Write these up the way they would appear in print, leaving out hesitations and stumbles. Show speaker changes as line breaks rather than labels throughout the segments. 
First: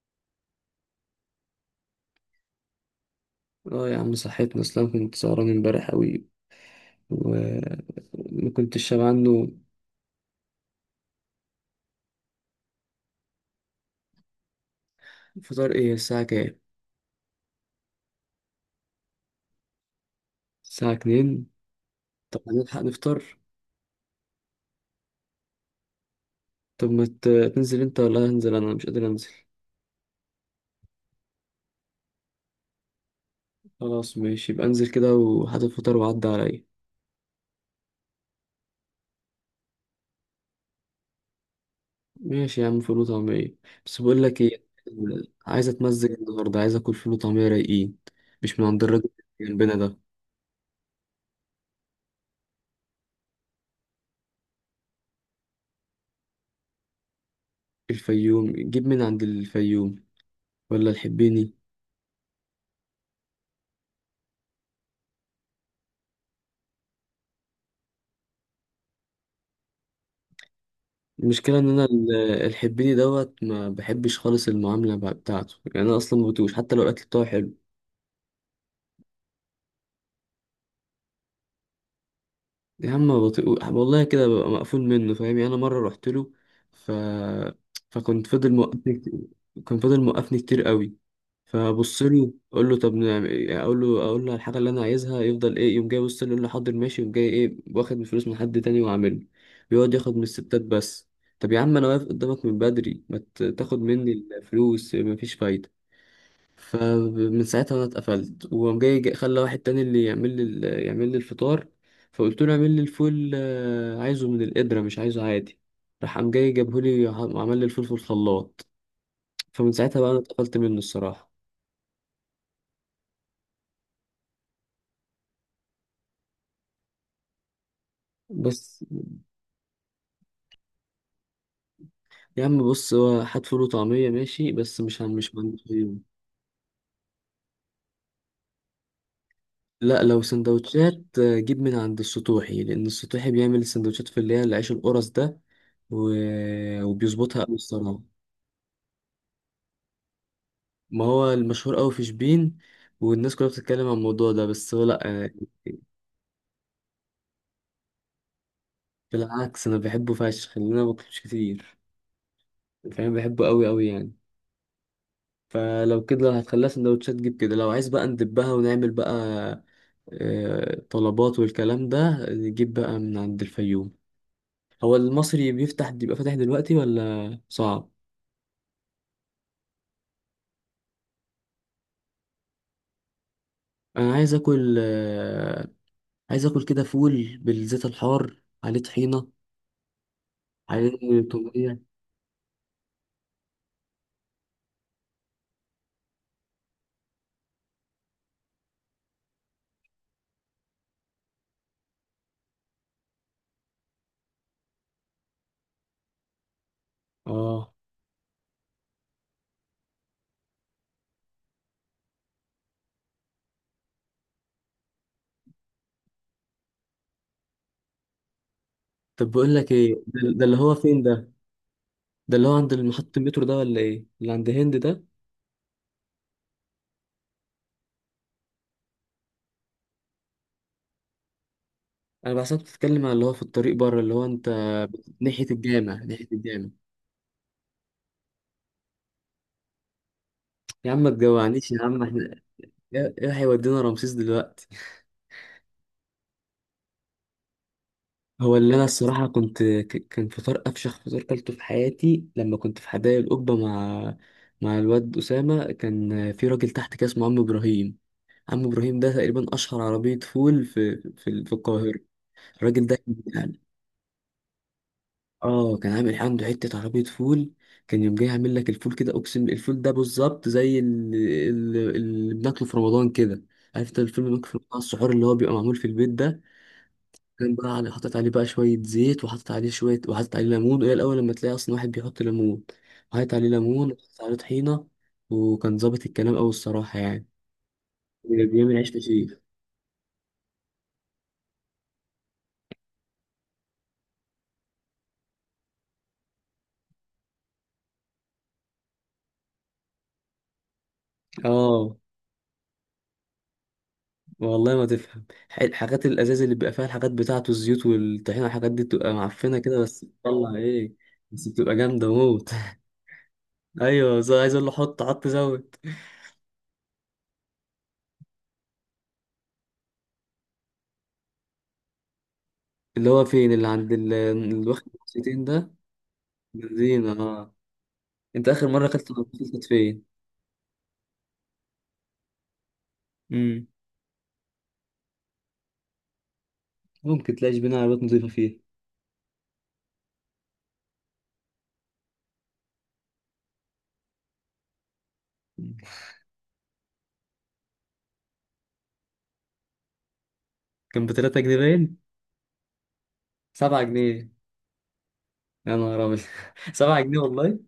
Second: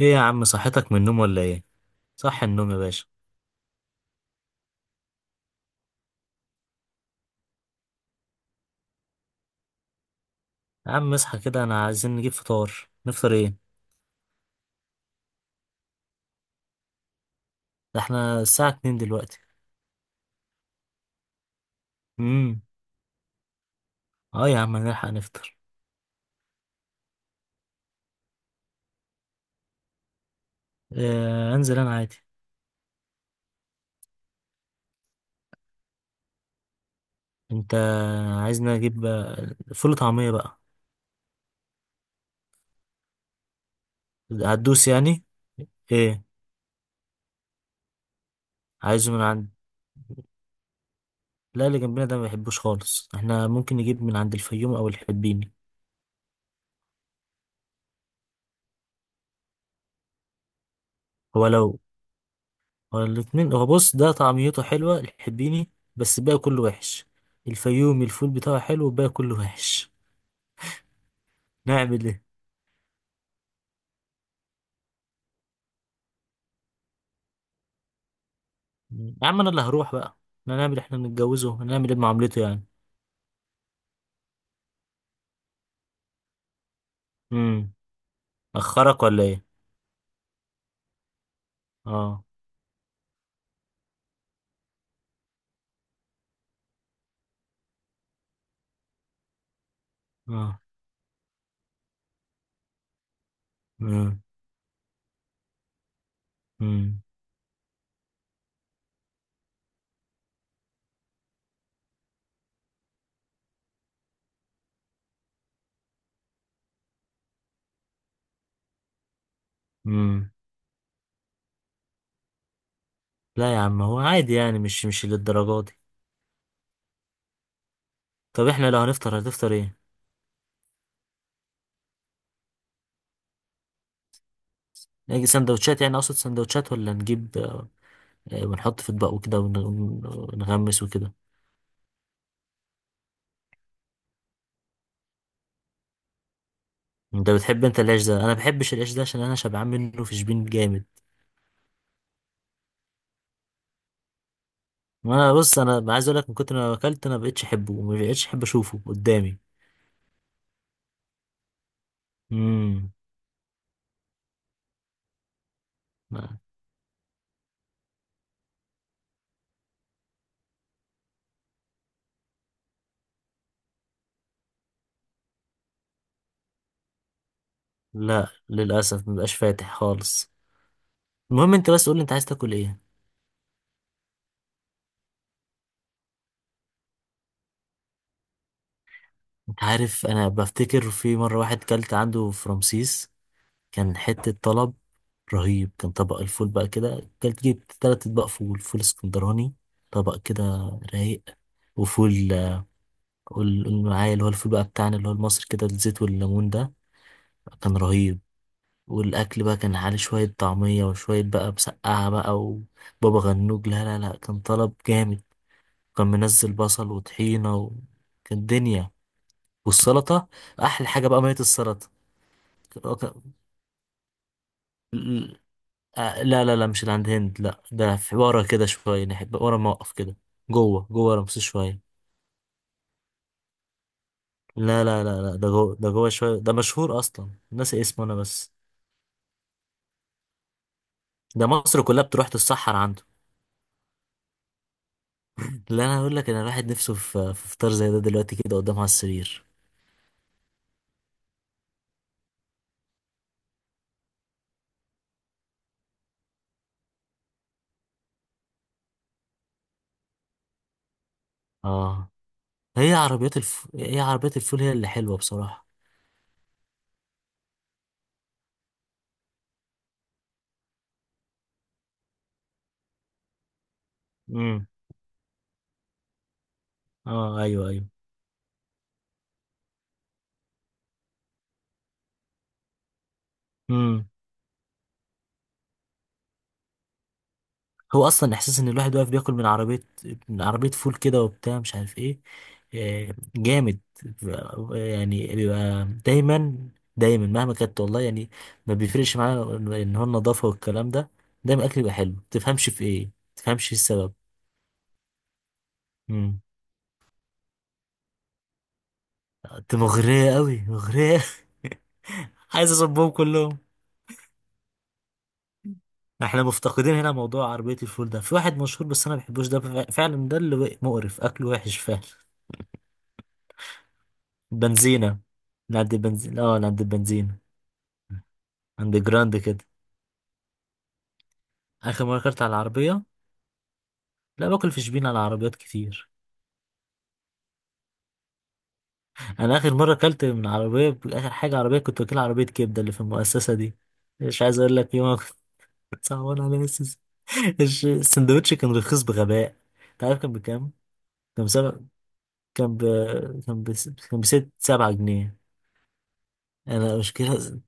ايه يا عم، صحتك من النوم ولا ايه؟ صح النوم يا باشا.
اه يا عم، صحيتني. اصلا كنت سهران امبارح قوي وما كنتش شبع عنه.
يا عم اصحى كده، انا عايزين نجيب فطار. نفطر ايه؟
فطار ايه؟ الساعة كام؟
ده احنا الساعة 2 دلوقتي.
الساعة اتنين؟ طب
امم.
هنلحق نفطر؟
اه يا عم هنلحق نفطر.
طب ما تنزل انت ولا هنزل؟ انا مش قادر انزل.
آه، انزل انا عادي.
خلاص، ماشي، يبقى انزل كده وهات الفطار وعدي عليا.
انت عايزنا نجيب فول وطعمية بقى.
ماشي يا عم، فول وطعمية. بس بقول لك ايه،
هتدوس يعني؟
عايز اتمزج
ايه؟
النهارده، عايز اكل فول وطعمية رايقين، مش من عند الراجل
عايزه من عند.
اللي جنبنا ده.
لا اللي جنبنا ده ما بيحبوش خالص، احنا ممكن نجيب من عند الفيوم او الحبيني.
الفيوم، جيب من عند الفيوم ولا
هو
الحبيني؟
لو هو الاتنين، هو بص ده طعميته حلوة الحبيني بس الباقي كله وحش. الفيومي الفول بتاعه حلو والباقي كله وحش.
المشكلة إن أنا
نعمل ايه؟
الحبيني دوت ما بحبش خالص، المعاملة بتاعته يعني. أنا أصلا ما بطيقوش حتى لو الأكل بتاعه حلو.
يا عم انا اللي هروح بقى، احنا نعمل، احنا بنتجوزه هنعمل ايه بمعاملته يعني.
يا عم، ما بطيقوش والله، كده ببقى مقفول منه، فاهم يعني. أنا مرة رحت له، ف...
امم.
فكنت فضل موقفني
اخرك
كتير.
ولا ايه؟
كان فضل موقفني كتير قوي. فبص
اه.
له أقول له طب نعمل إيه؟ أقول له على الحاجة اللي أنا عايزها يفضل إيه، يقوم جاي يبص لي يقول لي حاضر ماشي، يقوم جاي إيه؟ واخد من فلوس من حد تاني وعامله. بيقعد ياخد من الستات
اه.
بس. طب يا عم، أنا واقف قدامك من بدري، ما تاخد مني
امم.
الفلوس، مفيش فايدة.
امم.
فمن ساعتها انا اتقفلت، وقام جاي خلى واحد تاني اللي يعمل لي يعمل لي الفطار. فقلت له اعمل لي الفول، عايزه من القدرة مش عايزه عادي. راح قام جاي جابه لي وعمل لي الفول في الخلاط. فمن ساعتها بقى انا
امم.
اتقفلت منه الصراحة.
لا يا عم هو عادي يعني، مش للدرجه دي. طب احنا لو
بس
هنفطر هتفطر ايه؟
يا عم، بص هو هات فول وطعمية ماشي، بس
نجي
مش عند
سندوتشات يعني،
يوم.
اقصد سندوتشات ولا نجيب ونحط في اطباق وكده
لا، لو
ونغمس وكده.
سندوتشات جيب من عند السطوحي، لأن السطوحي بيعمل السندوتشات في اللي هي العيش القرص ده. و...
انت
وبيظبطها أوي
بتحب انت
الصراحة.
العيش ده؟ انا ما بحبش العيش ده عشان انا شبعان منه في شبين جامد.
ما هو المشهور قوي في شبين، والناس كلها بتتكلم عن الموضوع ده، بس هو لا
وانا بص انا عايز اقول لك، من كتر ما اكلت انا ما بقتش احبه، وما بقتش احب اشوفه قدامي.
بالعكس، انا بحبه فشخ لان انا باكلش كتير،
امم.
فاهم، بحبه قوي قوي يعني. فلو كده، لو هتخليها سندوتشات جيب كده. لو عايز بقى ندبها ونعمل بقى طلبات والكلام ده، نجيب بقى من عند الفيوم. هو المصري بيفتح، بيبقى فاتح دلوقتي ولا صعب؟
لا للأسف مبقاش فاتح خالص. المهم انت بس قولي انت عايز تاكل ايه.
انا عايز اكل عايز اكل كده فول بالزيت الحار عليه طحينة،
انت عارف انا بفتكر في
عليه
مرة واحد
تومية.
كلت عنده في رمسيس. كان حتة طلب رهيب. كان طبق الفول بقى كده، كلت جبت 3 اطباق فول، فول اسكندراني. طبق كده رايق. وفول قول قول معايا اللي هو الفول بقى بتاعنا، اللي هو المصري كده، الزيت والليمون ده.
اه.
كان رهيب. والاكل بقى كان عليه شوية طعمية وشوية بقى مسقعة بقى وبابا غنوج، لا لا لا كان طلب جامد. كان منزل بصل وطحينة و... كانت دنيا.
طب بقول لك ايه،
والسلطة.
ده اللي هو
أحلى
فين
حاجة بقى
ده؟
مية السلطة.
ده اللي هو عند
ك- ك-
محطة المترو ده ولا ايه، اللي عند هند ده؟
ال- لا لا لا مش اللي عند هند، لا ده في ورا كده شوية نحب ورا موقف كده. جوه جوه رمسيس شوية.
انا بحسبك بتتكلم على اللي هو في الطريق بره، اللي هو انت.
لا لا لا لا،
ناحية
ده جوه، ده
الجامع،
جوه
ناحية
شوية، ده
الجامع.
مشهور أصلا ناسي اسمه أنا بس.
يا عم، ما
ده
تجوعنيش يا
مصر
عم.
كلها بتروح
احنا
تتسحر عنده.
إيه هيودينا رمسيس دلوقتي.
لا أنا أقول لك، أنا الواحد نفسه في فطار زي ده دلوقتي
هو
كده
اللي
قدام
انا
على
الصراحة
السرير.
كنت كان فطار افشخ فطار كلته في حياتي لما كنت في حدائق القبة مع الواد أسامة. كان في راجل تحت كده اسمه عم إبراهيم. عم إبراهيم ده تقريبا أشهر عربية فول في القاهرة.
آه.
الراجل ده،
هي عربيات الفول هي اللي حلوة بصراحة.
اه كان عامل عنده حتة عربية فول. كان يوم جاي عامل لك الفول كده، اقسم الفول ده بالظبط زي اللي بناكله في رمضان كده. عارف انت الفيلم اللي بناكله في
امم.
رمضان، السحور اللي هو بيبقى معمول في البيت ده.
اه
كان
ايوه
بقى
ايوه.
على حاطط عليه بقى شوية زيت، وحاطط عليه شوية، وحاطط عليه ليمون، وهي الأول لما تلاقي أصلا واحد بيحط ليمون، وحاطط عليه ليمون،
امم.
وحاطط عليه طحينة، وكان ظابط الكلام أوي الصراحة يعني.
هو اصلا احساس ان
بيعمل عيش
الواحد واقف بياكل
فشيخ.
من عربيه، من عربيه فول كده وبتاع مش عارف ايه. آه، جامد. يعني بيبقى دايما، دايما مهما كانت والله يعني. ما بيفرقش معانا ان هو النظافه والكلام ده، دايما الاكل يبقى
اه
حلو. تفهمش في ايه؟ تفهمش إيه السبب؟
والله ما تفهم، الحاجات
امم.
الازاز اللي بيبقى فيها الحاجات بتاعته، الزيوت والطحينه والحاجات دي بتبقى معفنه
انت
كده، بس
مغريه
بتطلع
قوي
ايه،
مغريه.
بس بتبقى جامده موت.
عايز اصبهم كلهم.
ايوه، عايز اقول له حط حط زود.
احنا مفتقدين هنا موضوع عربيه الفول ده، في واحد مشهور بس انا ما بحبوش ده فعلا، ده اللي مقرف اكله وحش فعلا.
اللي هو فين اللي عند اللي واخد
بنزينة.
بوكسيتين ده؟
نعدي بنزين، نعدي
بنزين
بنزينة.
اه. انت اخر مره
عند
اكلت
جراند
بطاطس كانت
كده.
فين؟
آخر مرة أكلت على العربية.
امم.
لا باكل في شبين على عربيات كتير.
ممكن تلاقيش بينا عربيات نضيفه فيها؟
أنا آخر مرة أكلت من عربية، آخر حاجة عربية كنت واكلها عربية كبدة اللي في المؤسسة دي. مش عايز أقول لك يوم أنا كنت صعبان على نفسي. السندوتش كان رخيص بغباء. أنت عارف كان بكام؟
كان ب 3
كان
جنيه
بسبع.
باين.
كان ب... كان ب...
7
كان
جنيه
7 جنيه.
يا نهار ابيض.
أنا
7
مش
جنيه والله.
كده.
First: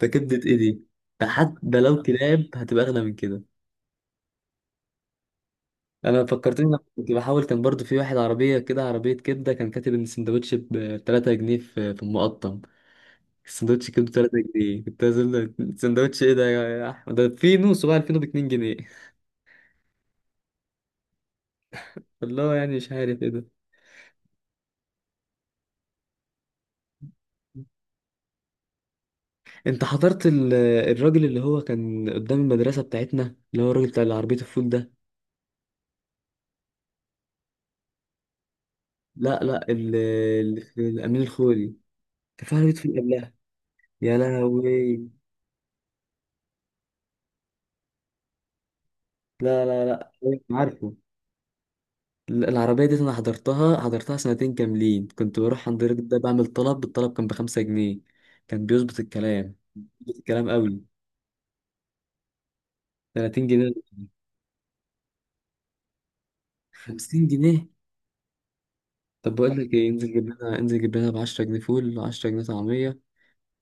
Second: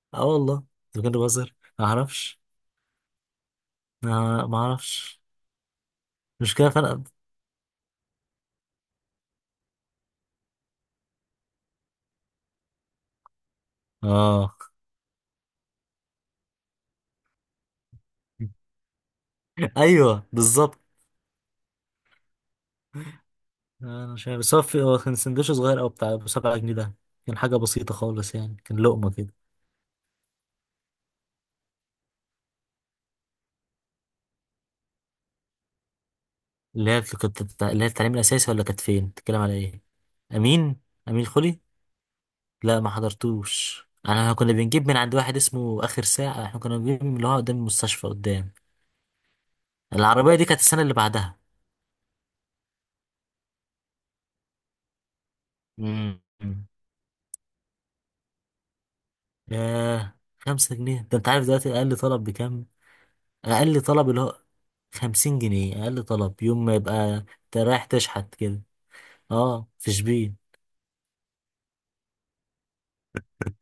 ده
اه
كبده ايه
والله.
دي؟
أنت كنت
ده
بهزر
حتى
ما
لو
أعرفش.
كلاب هتبقى اغلى من كده.
ما أعرفش.
انا
مش
فكرتني
كده
لما
فرق.
كنت بحاول، كان برضو في واحد عربيه كده، عربيه كبده، كان كاتب ان السندوتش ب 3 جنيه في المقطم. السندوتش كبده 3
اه
جنيه كنت عايز. السندوتش ايه ده يا احمد؟ ده في نص بقى الفينو ب 2 جنيه.
ايوه بالظبط.
والله يعني مش عارف ايه ده.
انا مش عارف، بس هو هو كان سندوتش صغير او بتاع ابو 7 جنيه ده. كان حاجه بسيطه خالص يعني، كان لقمه كده.
انت حضرت الراجل اللي هو كان قدام المدرسه بتاعتنا، اللي هو الراجل بتاع عربيه الفول ده؟
اللي هي التعليم الاساسي ولا كانت فين،
لا
بتتكلم على
لا،
ايه؟
اللي في
امين.
الامين
امين خلي.
الخولي، كان في عربيه
لا ما
فول قبلها.
حضرتوش.
يا
انا كنا بنجيب من
لهوي،
عند واحد اسمه اخر ساعه، احنا كنا بنجيب من اللي هو قدام المستشفى قدام.
لا لا لا،
العربيه
أيوة،
دي كانت السنه
عارفه.
اللي بعدها.
العربية دي أنا حضرتها سنتين كاملين، كنت بروح عند الراجل ده بعمل
امم.
طلب. الطلب كان ب5 جنيه، كان بيظبط الكلام،
ياه
بيظبط الكلام
خمسة
قوي.
جنيه ده انت عارف دلوقتي اقل طلب بكام؟
30 جنيه؟
اقل طلب اللي هو 50 جنيه، اقل طلب يوم ما يبقى.
50
انت
جنيه
رايح تشحت كده.
طب بقول
اه،
لك ايه،
في
انزل جيب
شبين.
لنا، انزل جيب لنا ب 10 جنيه فول و10 جنيه طعمية.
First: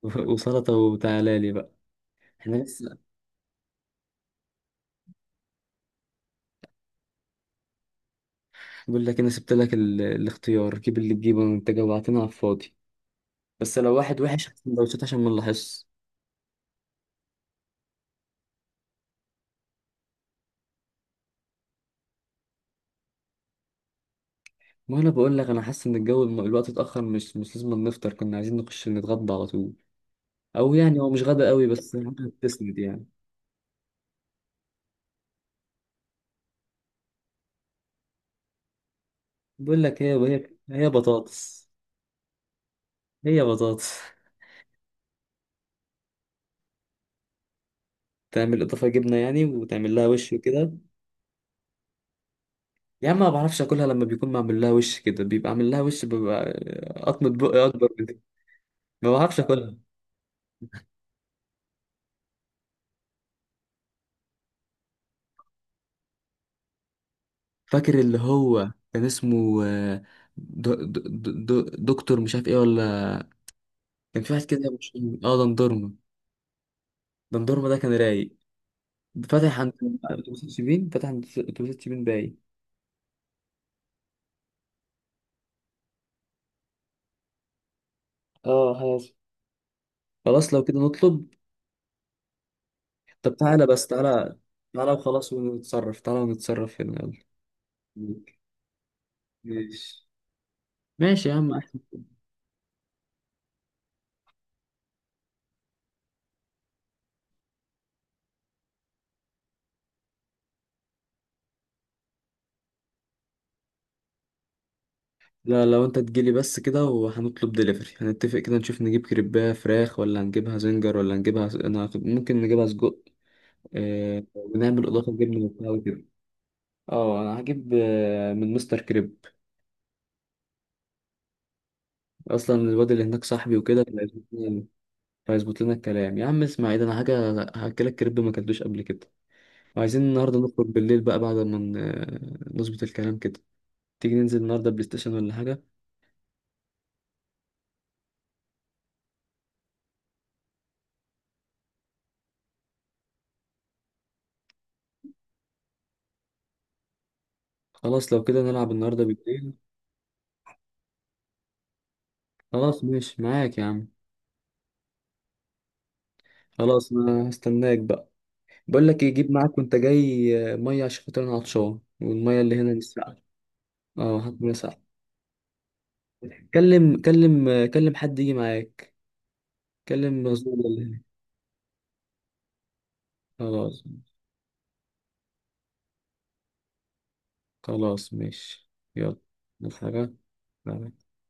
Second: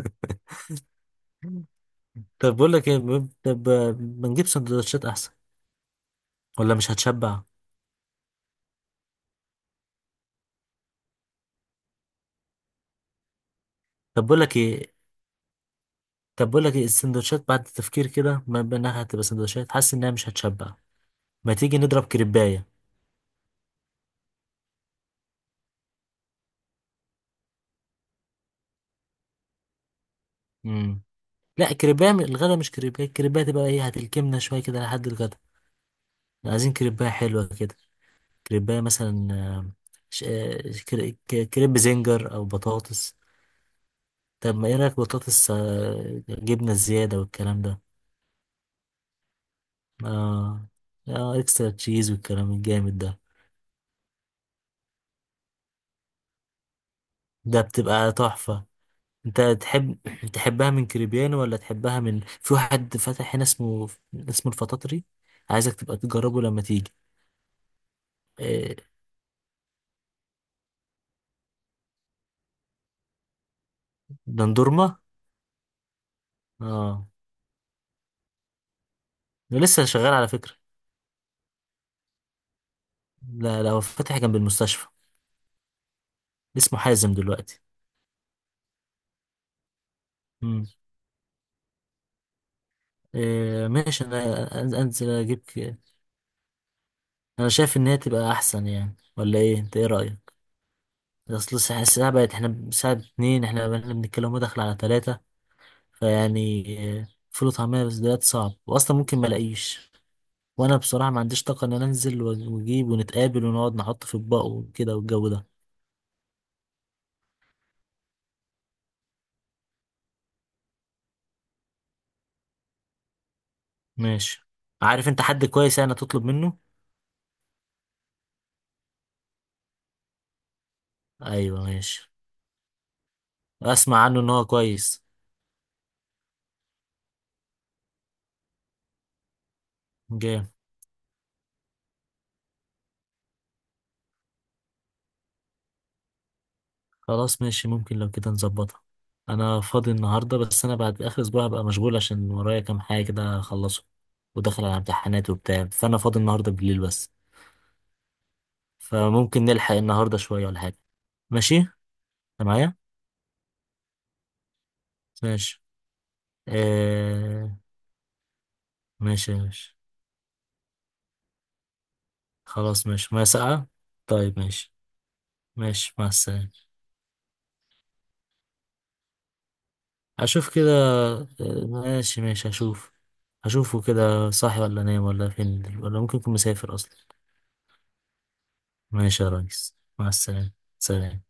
وسلطة وتعالى لي بقى. احنا
طب بقول لك
لسه.
ايه طب ما نجيب سندوتشات احسن، ولا مش هتشبع.
بقول لك انا سبت لك الاختيار، جيب اللي تجيبه، انت جوعتنا على الفاضي. بس لو واحد
طب بقول
وحش
لك
هات
ايه.
سندوتشات عشان ما نلاحظش.
طب بقول لك ايه، السندوتشات بعد التفكير كده ما بينها هتبقى سندوتشات، حاسس انها مش هتشبع. ما تيجي نضرب كريبايه.
ما انا بقول لك، انا حاسس ان الجو الوقت اتاخر، مش لازم نفطر، كنا عايزين نخش نتغدى على طول. او يعني
امم.
هو مش غدا قوي
لا
بس
كريبايه، الغدا مش
بتسند يعني.
كريبايه، الكريبايه تبقى ايه، هتلكمنا شويه كده لحد الغدا. عايزين كريبايه حلوه كده. كريبايه مثلا
بقول لك هي
ش-
هي
آه،
هي بطاطس.
كريب زنجر او بطاطس.
هي بطاطس.
طب ما ايه رايك، بطاطس جبنه زياده والكلام ده.
تعمل اضافه جبنه يعني وتعمل لها وش
اه
وكده؟
اه، اكسترا تشيز والكلام الجامد
يا عم،
ده.
ما بعرفش اكلها لما بيكون معمول لها وش كده، بيبقى عامل لها وش، ببقى قطمه
ده
بقي اكبر من
بتبقى
دي.
تحفة.
ما بعرفش
انت
اكلها.
تحب تحبها من كريبيان ولا تحبها من في واحد فتح هنا، اسمه الفطاطري. عايزك تبقى تجربه لما تيجي.
فاكر اللي هو
إيه...
كان اسمه دو دو دو دكتور مش عارف ايه ولا، كان في واحد كده
دندورما.
مش. اه، دندورما.
اه،
دندورما ده كان رايق،
ده
فاتح عند
لسه شغال على
اتوبيسات
فكرة.
شيبين، فاتح عند اتوبيسات شيبين باي.
لا لا، هو فاتح جنب المستشفى، اسمه حازم دلوقتي.
اه خلاص. خلاص لو
مم.
كده نطلب. طب تعالى بس،
ماشي،
تعالى.
انا
تعالى
انزل
وخلاص
اجيب
ونتصرف، تعالى ونتصرف هنا.
انا شايف ان هي
يلا.
تبقى احسن يعني، ولا ايه انت ايه
ماشي.
رأيك؟
ماشي يا عم،
اصل
احسن.
الساعة بقت، احنا بساعة اتنين احنا بقينا بنتكلم هو داخل على تلاتة. فيعني فول وطعمية بس دلوقتي صعب، واصلا ممكن ما الاقيش. وانا بصراحة ما عنديش طاقة ان انا انزل واجيب ونتقابل ونقعد نحط في اطباق وكده والجو ده.
لا، لو انت تجيلي بس كده وهنطلب دليفري، هنتفق كده، نشوف نجيب كريباه فراخ ولا هنجيبها زنجر ولا انا ممكن نجيبها سجق، اه...
ماشي.
ونعمل
عارف
اضافه
انت
جبنه
حد
وبتاع
كويس يعني
وكده.
تطلب منه؟
اه، انا هجيب من مستر كريب.
ايوه ماشي.
اصلا الواد اللي هناك صاحبي وكده،
اسمع عنه ان
فهيظبط
هو
لنا،
كويس.
فهيظبط لنا الكلام. يا عم، اسمع ايه ده انا حاجه، هاكلك كريب ما اكلتوش قبل كده. وعايزين النهارده
جامد.
نخرج بالليل بقى بعد ما نظبط الكلام كده. تيجي ننزل النهارده بلاي ستيشن ولا حاجة؟
خلاص ماشي، ممكن لو كده نظبطها. انا فاضي النهاردة، بس انا بعد اخر اسبوع هبقى مشغول عشان ورايا كام حاجة كده اخلصه، وداخل على امتحانات وبتاع، فانا فاضي النهاردة بالليل بس.
خلاص لو كده نلعب النهارده
فممكن
بالليل.
نلحق النهاردة شوية ولا حاجة. ماشي انت معايا.
خلاص ماشي معاك يا عم.
ماشي.
خلاص، انا
آه...
هستناك بقى. بقول لك ايه، جيب
ماشي
معاك وانت
ماشي.
جاي مية عشان خاطر انا عطشان، والمية اللي هنا
خلاص ماشي،
نسقع.
ما ساعة.
اه،
طيب
هات
ماشي.
ساعة.
ماشي مع السلامة.
كلم حد يجي معاك، كلم مزدور
أشوف كده.
اللي هنا.
ماشي ماشي أشوف. أشوفه
خلاص.
كده صاحي ولا نايم ولا فين، ولا ممكن يكون مسافر أصلا.
خلاص ماشي. يلا.
ماشي يا ريس،
نفس
مع السلامة.
حاجة.
سلام.